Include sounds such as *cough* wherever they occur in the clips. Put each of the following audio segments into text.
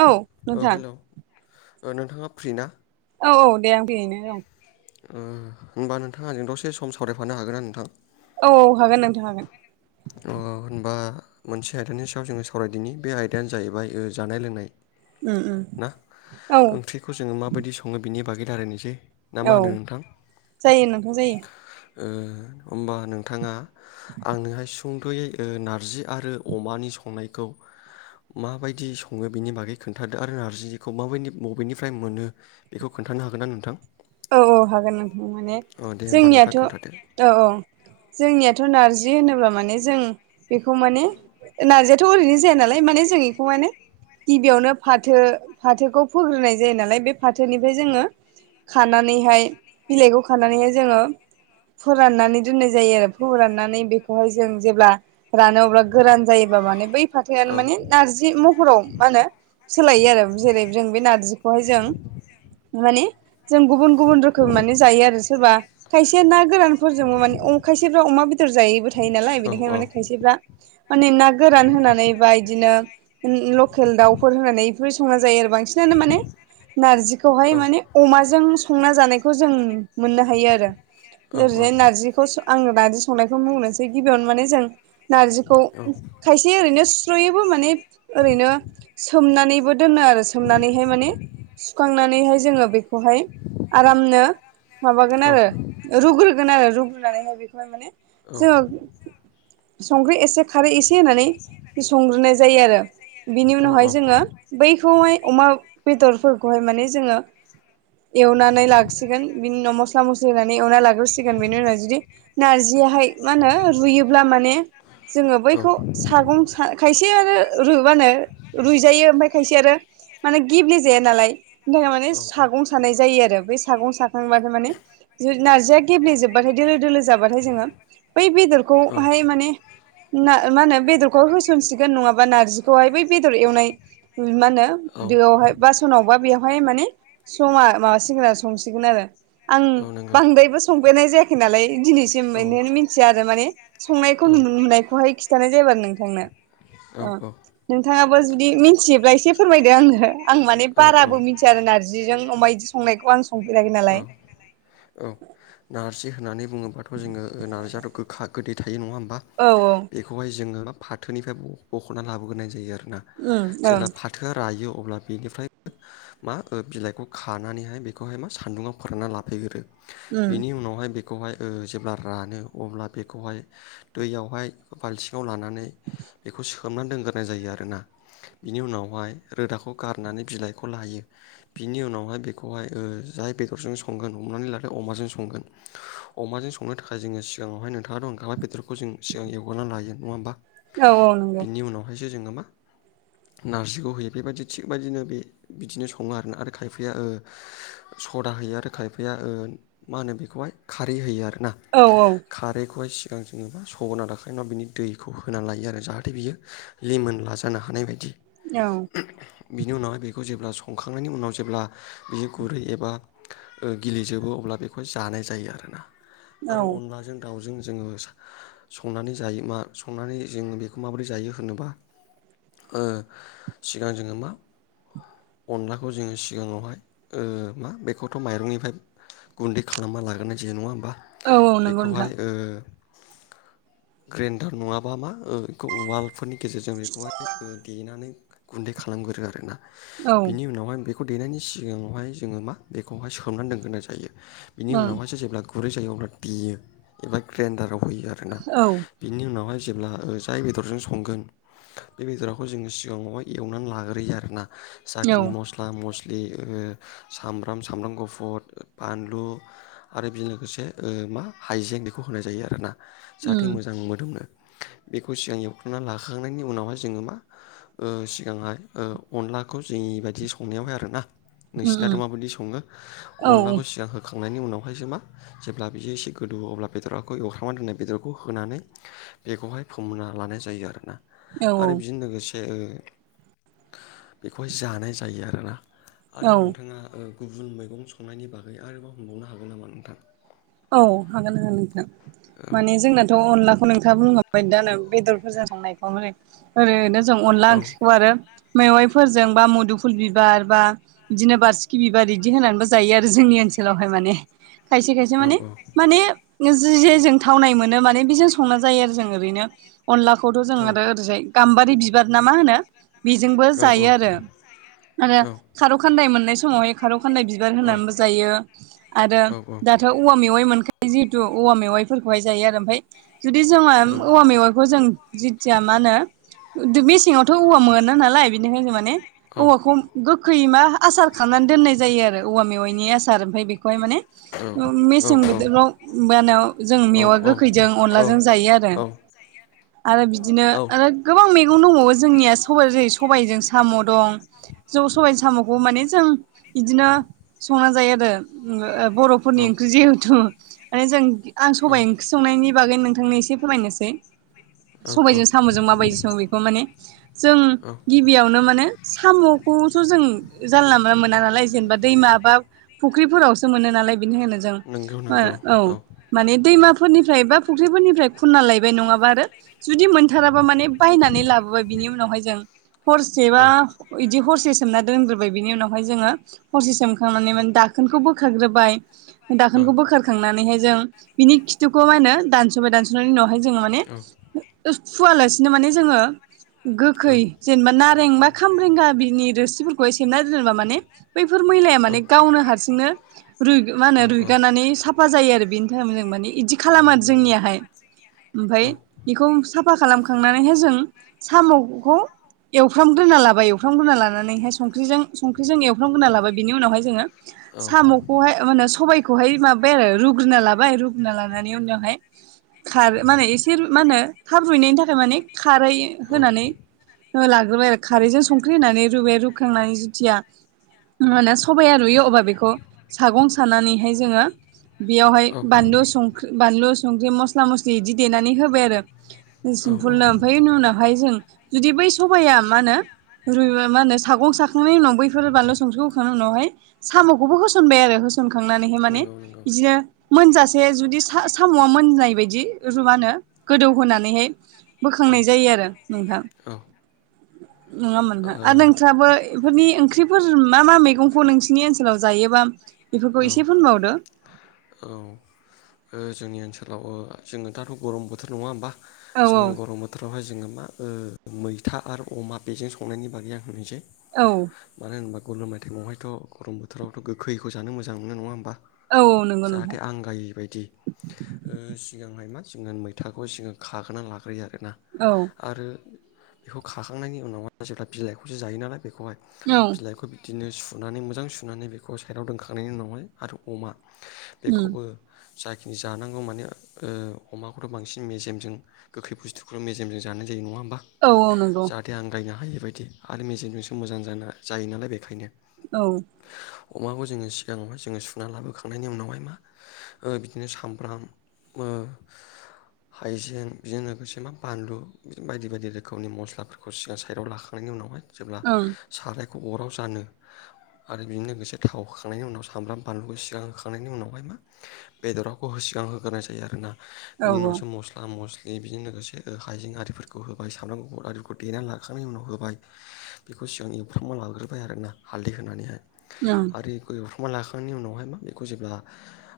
औ ओ नोंथां हेलौ ओ नोंथाङा फ्रि ना औ औ दे आं बेैनो औ ओ होमबा नोंथाङा आ जों दसे सम सावरायफानो हागोनना नोंथां औ औ हागोन नोंथां हागोन अ होनबा मोनसे आयदानि सायाव जोङो सावरायदिनि बे आयदायानो जाहैबाय ओ जानाय लोंनाय उम उम मा औ ओंख्रिखौ जोङो माबायदि सङो बिनि बागै रालायनोसै ना मा औ होनो नोंथां जायो नोंथां जायो ओ होमबा नोंथाङा आंनोहाय सुंद'यै ओ नारजि आरो अमानि संनायखौ माबायदि सङो बिनि बागै खोन्थादो आरो नारजिखौ माबायदि बबेनिफ्राय मोनो बेखौ खोन्थानो हागोन ना नोंथां औ औ हागोन नोंथां माने अ दे होनबा नोंथाङा जोंनियाथ' खोन्थादो। औ औ जोंनियाथ' नारजि होनोब्ला माने जों बेखौ माने नारजियाथ' ओरैनो जाया नालाय माने जों बेखौ माने गिबियावनो फाथो फाथोखौ फोग्रोनाय जायो नालाय बे फाथोनिफ्राय जोङो खानानैहाय बिलाइखौ खानानैहाय जोङो फोराननानै दोननाय जायो आरो फोराननानै बेखौहाय जों जेब्ला रानो अब्ला गोरान जायोबा माने बै औ फाथोआनो माने नारजि महराव मा होनो सोलायो आरो जेरै जों बे नारजिखौहाय जों माने जों गुबुन गुबुन रोखोमै माने जायो आरो सोरबा खायसेया ना गोरानफोरजोंबो माने अ खायसेफ्रा अमा बेदर जायैबो थायो नालाय बेनिखायनो माने खायसेफ्रा माने ना गोरान होनानै बा इदिनो लकेल दाउफोर होनानै बेफोरबादि संना जायो आरो बांसिनानो माने नारजिखौहाय माने अमाजों संना जानायखौ जों मोननो हायो आरो औ औ औ ओरैजाय नारजिखौ आं नारजि संनायखौ बुंनोसै गिबियावनो माने जों नारजिखौ औ खाय से ओरैनो सुस्र'योबो माने ओरैनो सोमनानैबो दोनो आरो सोमनानैहाय माने सुखांनानैहाय जोङो बेखौहाय आरामनो माबागोन औ आरो रुग्रोगोन आरो रुग्रोनानैहाय बेखौहाय माने औ जोङो संख्रि एसे खारै एसे होननानै संग्रोनाय जायो आरो बिनि औ उनावहाय जोङो बैखौहाय अमा बेदरफोरखौहाय माने जोङो एवनानै लाखिगोन बिनि उनाव मस्ला मस्लि होना नै एवना लाग्रोसिगोन बेनि उनाव जुदि नारजियाहाय मा होनो रुयोब्ला माने जोङो बैखौ सागं ओ खायसे आरो रु मा होनो रुइजायो ओमफ्राय खायसे आरो माने गेब्लेेजाया नालाय बिनि थाखाय माने सागं सानाय जायो आरो बै सागं साखांबाथाय माने जो नार्जिया गेब्लेेजोबबाथाय दोलो दोलो जाबाथाय जोङो बै बेदरखौहाय माने ना मा होनो बेदरखौ होसनसिगोन नङाबा नारजिखौहाय बै बेदर एवनाय मा होनो औ दोआवहाय बासनावबा बेवहाय माने समा माबा सिगोन आरो संसिगोन आरो आं औ नंगौ बांद्रायबो संफेरनाय जायाखै नालाय दिनैसिम औ बेनिखायनो मिथिया आरो माने संनायखौ नुनायखौहाय खिन्थानाय जाबाय नोंथांनो औ ओ नोंथाङाबो जुदि मिथियोब्ला एसे फोरमायदो आंनो आं माने औ बाराबो मिथिया आरो नार्जिजों अमा इदि संनायखौ आं संफेराखै औ नालाय औ नारजि होननानै बुङोबाथ' जोङो नार्जियाथ' गोखा गोदै थायो नङा होमबा औ औ खौहाय जोङो मा फाथोनिफ्राय बख'ना लाबोग्रोननाय जायो आरोना जेला उम फा थोया रायो अब्ला बेनिफ्राय मा बिलाइखौ खानानैहाय बेखौहाय मा सान्दुङाव फोरानना लाफैगोरो बेनि उनावहाय बे खौहाय ओ जेब्ला रानो अब्ला बेखौहाय दैयावहाय बाल्थिङाव लां नानै बेखौ सो सोमनानै दोनग्रोनाय जायो आरोना। बिनि उनावहाय रोदाखौ गारनानै बिलाइखौ लायो। बिनि उनावहाय बेखौहाय ओ जाय बेदरजों संगोन हमनानै लादो अमाजों संगोन। अमाजों संनो थाखाय जोङो सिगाङावहाय नोंथाङा थ' ओंखाबाय बेदरखौ जों सिगां एवगारनानै लायो नङा होमबा ओं उम औ औ नंगौ बिनि उनावहायसो जोङो मा नारजिखौ होयो बेबायदि थिगबायदिनो बे बिदिनो सङो आरोना आरो खायफाया सदा होयो आरो खायफाया मा होनो बेखौहाय खारै होयो आरोना औ औ खारैखौहाय सिगां जोंझे सगना दाखोन उनाव बिनि दैखौ होनानै लायो आरो जाहाथे बियो लिमोनला जानो हानाय बायदि। ओं बिनि उनावहाय बेखौ जेब्ला संखांनायनि उनाव जेब्ला बियो गुरै एब बा ओ गिलिजोबो अब्लाखौहाय जानाय जायो आरो ना। औ आरो अनलाजों दावजों जोङो सा संनानै जायो मा संनानै जोङो बेखौ माबोरै जायो होनोबा। ओ सिगां जोङो मा अनलाखौ जोङो सिगाङावहाय ओ मा बेखौथ' माइरंनिफ्राय गुन्दै खालामना लागोरनाय जायो नङा होमबा। औ नंगौ नोंथां बेखौहाय ओ ग्रेन्दार नङाबा मा ओ इखौ उवाल फोरनि गेजेरजों बेखौहाय ओ देनानै गुन्दै खालामगोरो आरोना। औ बिनि उनावहाय बे खौ देनायनि सिगाङावहाय जोङो मा बेखौहाय सोमनानै दोनग्रोना जायो। बिनि ओं उनावहायसो जेब्ला गुरै जायो अब्ला देयो एबा ग्रेन्दाराव होयो आरोना। औ बिनि उनावहाय जेब्ला ओ जाय बेदरजों संगोन। बे बेदराखौ जोङो सिगांआवहाय एवनानै लाग्रोयो आरोना। जाखिनि मस्ला मस्लि ओ सामब्राम, सामब्राम गुफुर, बानलु आरो बेनि लोगोसे मा हाइजें बेखौ होनाय जायो आरो ना। जाहाथे उम मोजां मोदोमो। बेखौ सिगां एवखांनानै लाखांनायनि उनावहाय जोङो मा ओ सिगांहाय ओ अनलाखौ जोंनि बायदि संनायावहाय आरो ना। उम नोंसिनाथ' उम माबायदि सङो। औ अनलाखौ सिगां होखांनायनि उनावहायसो मा जेब्ला बिदि एसे गोदौयो अब्ला बेदरखौ एवख्रांनानै दोननाय बेदरखौ होनानै बेखौहाय फोमोनना लानाय जायो आरो ना। औ आरो बिजों लोगोसे ओ बेखौहाय जानाय जायो आरो ना। आरो औ नोंथाङा ओ गुबुन मैगं संनायनि बागै आरोबाव हमबावनो हागौ नामा नोंथां? औ हागोन ना नोंथां। औ माने जोंनाथ' अनला खौ नोंथां बुंलांबाय दानो बेदरफोरजों संनायखौ ओै ओरैनो जों अनला औ ओंख्रिखौ आरो मेवायफोरजों बा मुदुफुल बिबार बा बिदिनो बासिखि बिबार इदि होनानैबो जायो आरो जोंनि ओनसोलावहाय माने खायसे खायसे औ माने माने जि जे जों थावनाय मोनो माने बेजों संना जायो आरो जों ओरैनो। अनलाखौथ' जों आरो ओरैजाय गाम्बारि बिबार ना मा होनो? बेजोंबो जायो आरो। आरो खारौ खान्दाय मोननाय समावहाय खार' खान्दाय बि बिबार होनानैबो जायो। आरो औ औ दाथ' औवा मेवाइ मोनखायो जिहेतु औवा मेवाइफोरखौहाय जायो आरो। ओमफाय औ जुदि जोंङो औवा मेगंखौ जों जिथिया मा होनो मेसेङाव थ' औवा मोना नालाय बेनिखायनो माने औवाखौ गोखै मा आसार खालामनानै दोननाय जायो आरो। औवा मेवाइनि आसार ओमफ्राय बेखौहाय माने ओ मेसें बोथोराव बानायाव जों मेवआ गोखैजों अनलाजों जायो आरो। आरो बिदिनो ओ गोबां मैगं दंबावो जोंनिया सबाय जेरै सबायजों साम' दं। जों सबाय साम'खौ माने जों बिदिनो संना जायो आरो बर'फोरनि ओंख जिहेथु माने जों आं सबायाइ ओं ओंख्रि संनायनि बागै नोंथांनो एसे फोरमायनोसै औ औ सबायजों साम'जों माबायदि सो बेखौ माने जों गि बियावनो माने साम'खौथ' जों जानला मला मोना नालाय जेनेबा दै माबा फुख्रिफोरावसो मोनो नालाय बेनिखायनो जों ओ औ माने दैमा फोरनिफ्राय बा फुख्रिफोरनिफ्राय खुनना लायबाय नङाबा आरो जुदि मोनथाराबा माने बायनानै लाबोबाय बिनि उनावहाय जों हरसेबा औ इदि हरसे सोमना दोनग्रोबाय बिनि उनावहाय जोङो। हरसे सोमखांनानै माने दाखोनखौ बोखार ग्रोबाय। दाखोनखौ बोखारखांनानैहाय जों बिनि खिथुखौ मा होनो दानस सबाय दानस'नायनि उनावहाय जोङो माने फुवालासिनो माने जोङो गोखै औ जेनेबा नारें बा खामब्रेंगा बिनि रोसिफोरखौ नानै दोना म बैफोर मै म औ गावनो ह मा होनो औ रुइगनानै साफा जायो आरो बेनि थाखाय जों माने बिदि खालाम नंगौ आरो नंगौ जोंनियाहाय ओमफफ्राय औ बेखौ साफा खालामखांनानैहाय जों साम'खौ एवफ्रामग्रोना लाबाय एवफ्रामग्रोना लानानैहाय संखजों संख्रिजों एवफ्रामग्रोना लाबाय बिनि उनावहाय जोङो औ बेहाय मे सबबायखौहाय माबाय आरो रुग्रोना लाबाय रुग्रोनना लानानै उनावहाय खार माने एसे मा होनो थाब रुइनायनि थाखाय माने खारै होनानै लाग्रोबाय आरो खारैजों संख्रि होनानै रुबाय रुखांनानै जुथिया मा सबाइाया रुयो अब्ला बेखौ सागं सानानैहाय जोङो बेयावहाय औ बानलु संख्रि बानलु संख्रि मस्ला मस्ला मस्लि बिदि देनानै होबाय आरो सिम्पलनो बिनि उनावहाय जों जुदि बै सबाया मा होनो मा होनो *unintelligible* सागं साखांनायनि उनाव बैफोर बानलु संख्रिखौ होखांनायनि उनावहाय साम'खौबो औ होसनबाय आरो होसनखांनानैहाय माने नंगौ नंगौ बिदिनो मोनजासे जुदि साम'आ मोननाय बायदि रुवानो गोदौहोनानैहाय औ बोखांनाय जायो आरो नोंथां ओ औ नङामोनहा आरो नोंथ्राबो बेफोरनि ओंख्रिफोर मा मा मैगंखौ नोंसिोरनि ओनसोलाव जायोबा बेफोरखौ एसे फोनबावदो औ जोंनि ओनसोलाव जोङो दाथ' गरम बोथोर नङा होमबा औ जोङो गरम बोथोरावहाय जोङो मा मैथा आरो अमा बेजों संनायनि बागै आं होनोसै औ मानो होनबा गरल माइथाइमावहायथ' गरम बोथोरावथ' गोखैखौ जानो मोजां मोन नङा होनोमबा औ औ नंगौ जाहाथे नोंथां आं राय बायदि सिगांहाय मा जोो मैथाखौ सिगां खागोनानै लाग्रोयो आरोना औ आरो बेखौ खाखांनायनि उनावहाय जेब्ला बिलाइखौसो जायो नालाय बेखौहाय औ बिलाइखौ बिदिनो सुनानै मोजां सुनानै बेखौ साइडाव दोनखांनायनि उनावहाय आरो अमा उम बेखौबो जाखिनि जानांगौ माने अमाखौथ' बांसिन मेजेमजों गोखै बुस्थुखौ मेजेमजों जानाय ज नङा होम्बा औ औ नांगौ जाथे आं गायनो हायि बायदि आरो मेजिनजोंसो मोजां जाना जायो नालाय बेखायनो औ अमाखौ जोङो सिगाङावह जोङो सुना लाबोखांनायनि उनावहाय मो बिदिनो सामब्राम हाइजें बेजों लोगोसे मा बानलु बायदि बायदि रोखोमनि मस्लाफोरखौ सिगां साइदआव लाखांनायनि उनावहाय जेब्ला ओं सारायखौ अराव जानो आरो बेजों लोगोसे थावखांनायनि उनाव सामब्राम बानलुखौ सिगां होखांनायनि उनाव हाय मा बेदराखौ होगां होग्रनाय जायो आरोना औ बिनि उनावसो मस्ला म जे बेजों लोगोसे हाइजें आरिफोरखौ होबाय सामब्राम गफुर आरिफोरखौ देनानै लाखांनायनि उनाव होबाय बेखौ सिगां एवफ्रांनानै लाग्रोबाय आरोना हालदै होनानैहाय। औ आरोि गय एवफ्रुमा लाखांनायनि उनावहाय मा बेखौ जेब्ला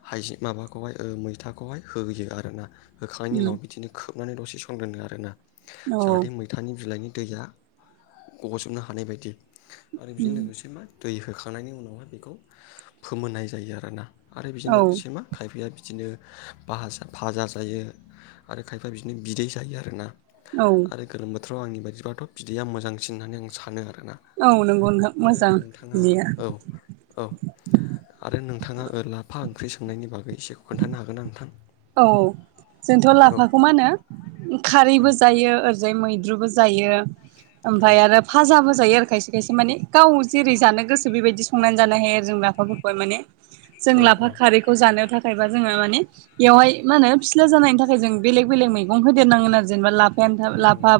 हाइजें माबाखौहाय मैथाखौहाय होयो आरोना होखांनायनि उनाव उम बिदिनो खोबनानै दसे स आरोोना औ जाहे म थानि बिलाइनि दैया गगजबनो हानाय बायदि आरो बेजों उम लोगोसे मा। दै होखांनायनि उनावहाय बेखौ फोमोननाय जायो आरोना आरो बेजों औ लोगोसे मा खायफाया बिदिनो बाजा-फाजा जायो आरो खायफाया बिदिनो बिदै जायो आरोना। औ आरो गोलोम बोथोराव आंनि बायदिब्लाथ' बिदैया मोजांसिन होननानै आं सानो आरोना। औ नंगौ नोंथां आरो मोजां नोंथाङा बिदिया औ औ आरो नोंथाङा लाफा ओंख्रि संनायनि बागै एसेखौ खोन्थानो हागोन ना नोंथां? औ जोंथ' औ लाफाखौ मा होनो औ खारैबो जायो ओरै बिजाय मैद्रुबो जायो ओमफ्राय औ आरो फाजाबो जायो आरो खायसे खायसे माने गाव जेरै जानो गोसो बेबायदि संनानै जानो हायो आरो जों लाफाफोरखौहाय माने जों औ औ लाफा खारैखौ जानो थाखायबा जोङो माने बेवाहाय मा होनो फिस्ला जानायनि थाखाय जों बेलेग बेलेग मैगं होदेरनांगोन आरो जेनेबा लाब *unintelligible* नंगौ लाफा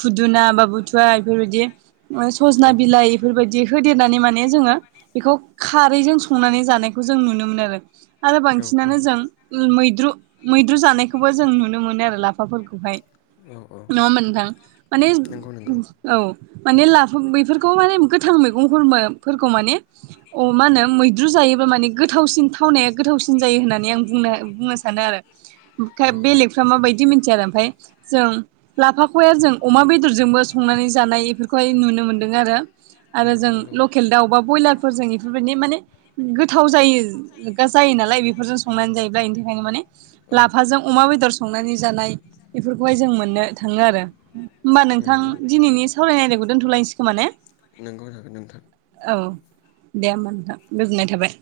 खुदुना बा बुथुवा बेफोरबायदि सजना औ बिलाइ बेफोरबायदि होदेरनानै माने जोङो बेखौ खारैजों संनानै जानायखौ जों नुनो मोनो आरो आरो औ औ बांसिनानो औ जों मैद्रु मैद्रु जानायखौबो जों नुनो मोनो आरो लाफाफोरखौहाय नङा होनबा नोंथां माने नंगौ नंगौ औ माने लाफा बेफोरखौ माने गोथां मैगंफोरफोरखौ माने अ मा होनो मैद्रु जायोबा माने गोथावसिन थावनाया गोथावसिन जायो होननानै आं बुंनो बुंनो सानो आरो औ ओम औ बेलेगफ्रा माबायदि मिथिया आरो ओमफाय जों लाफाखौहाया जों अमा बेदरजोंबो संनानै जानाय बेफोरखौहाय नुनो मोनदों आरो। आरो नंगौ जों नंगौ लकेल दाउ बा ब्रयलारफोरजों इफोरबायदिनो माने गोथाव जायो जायो नालाय बेफोरजों संनानै जायोब्ला इनि थाखायखनो माने औ लाफाजों अमा बेदर संनानै जानाय बेफोरखौहाय जों मोननो थाङो आरो। होमबा उम नोंथां उम दिनैनि सावरायनाय आयदाखौ दोन्थ'लायनोसै खोमा ने? नोंगौनो हागोन नोंथां। औ दे होमबा नोंथां गोजोननाय थाबाय।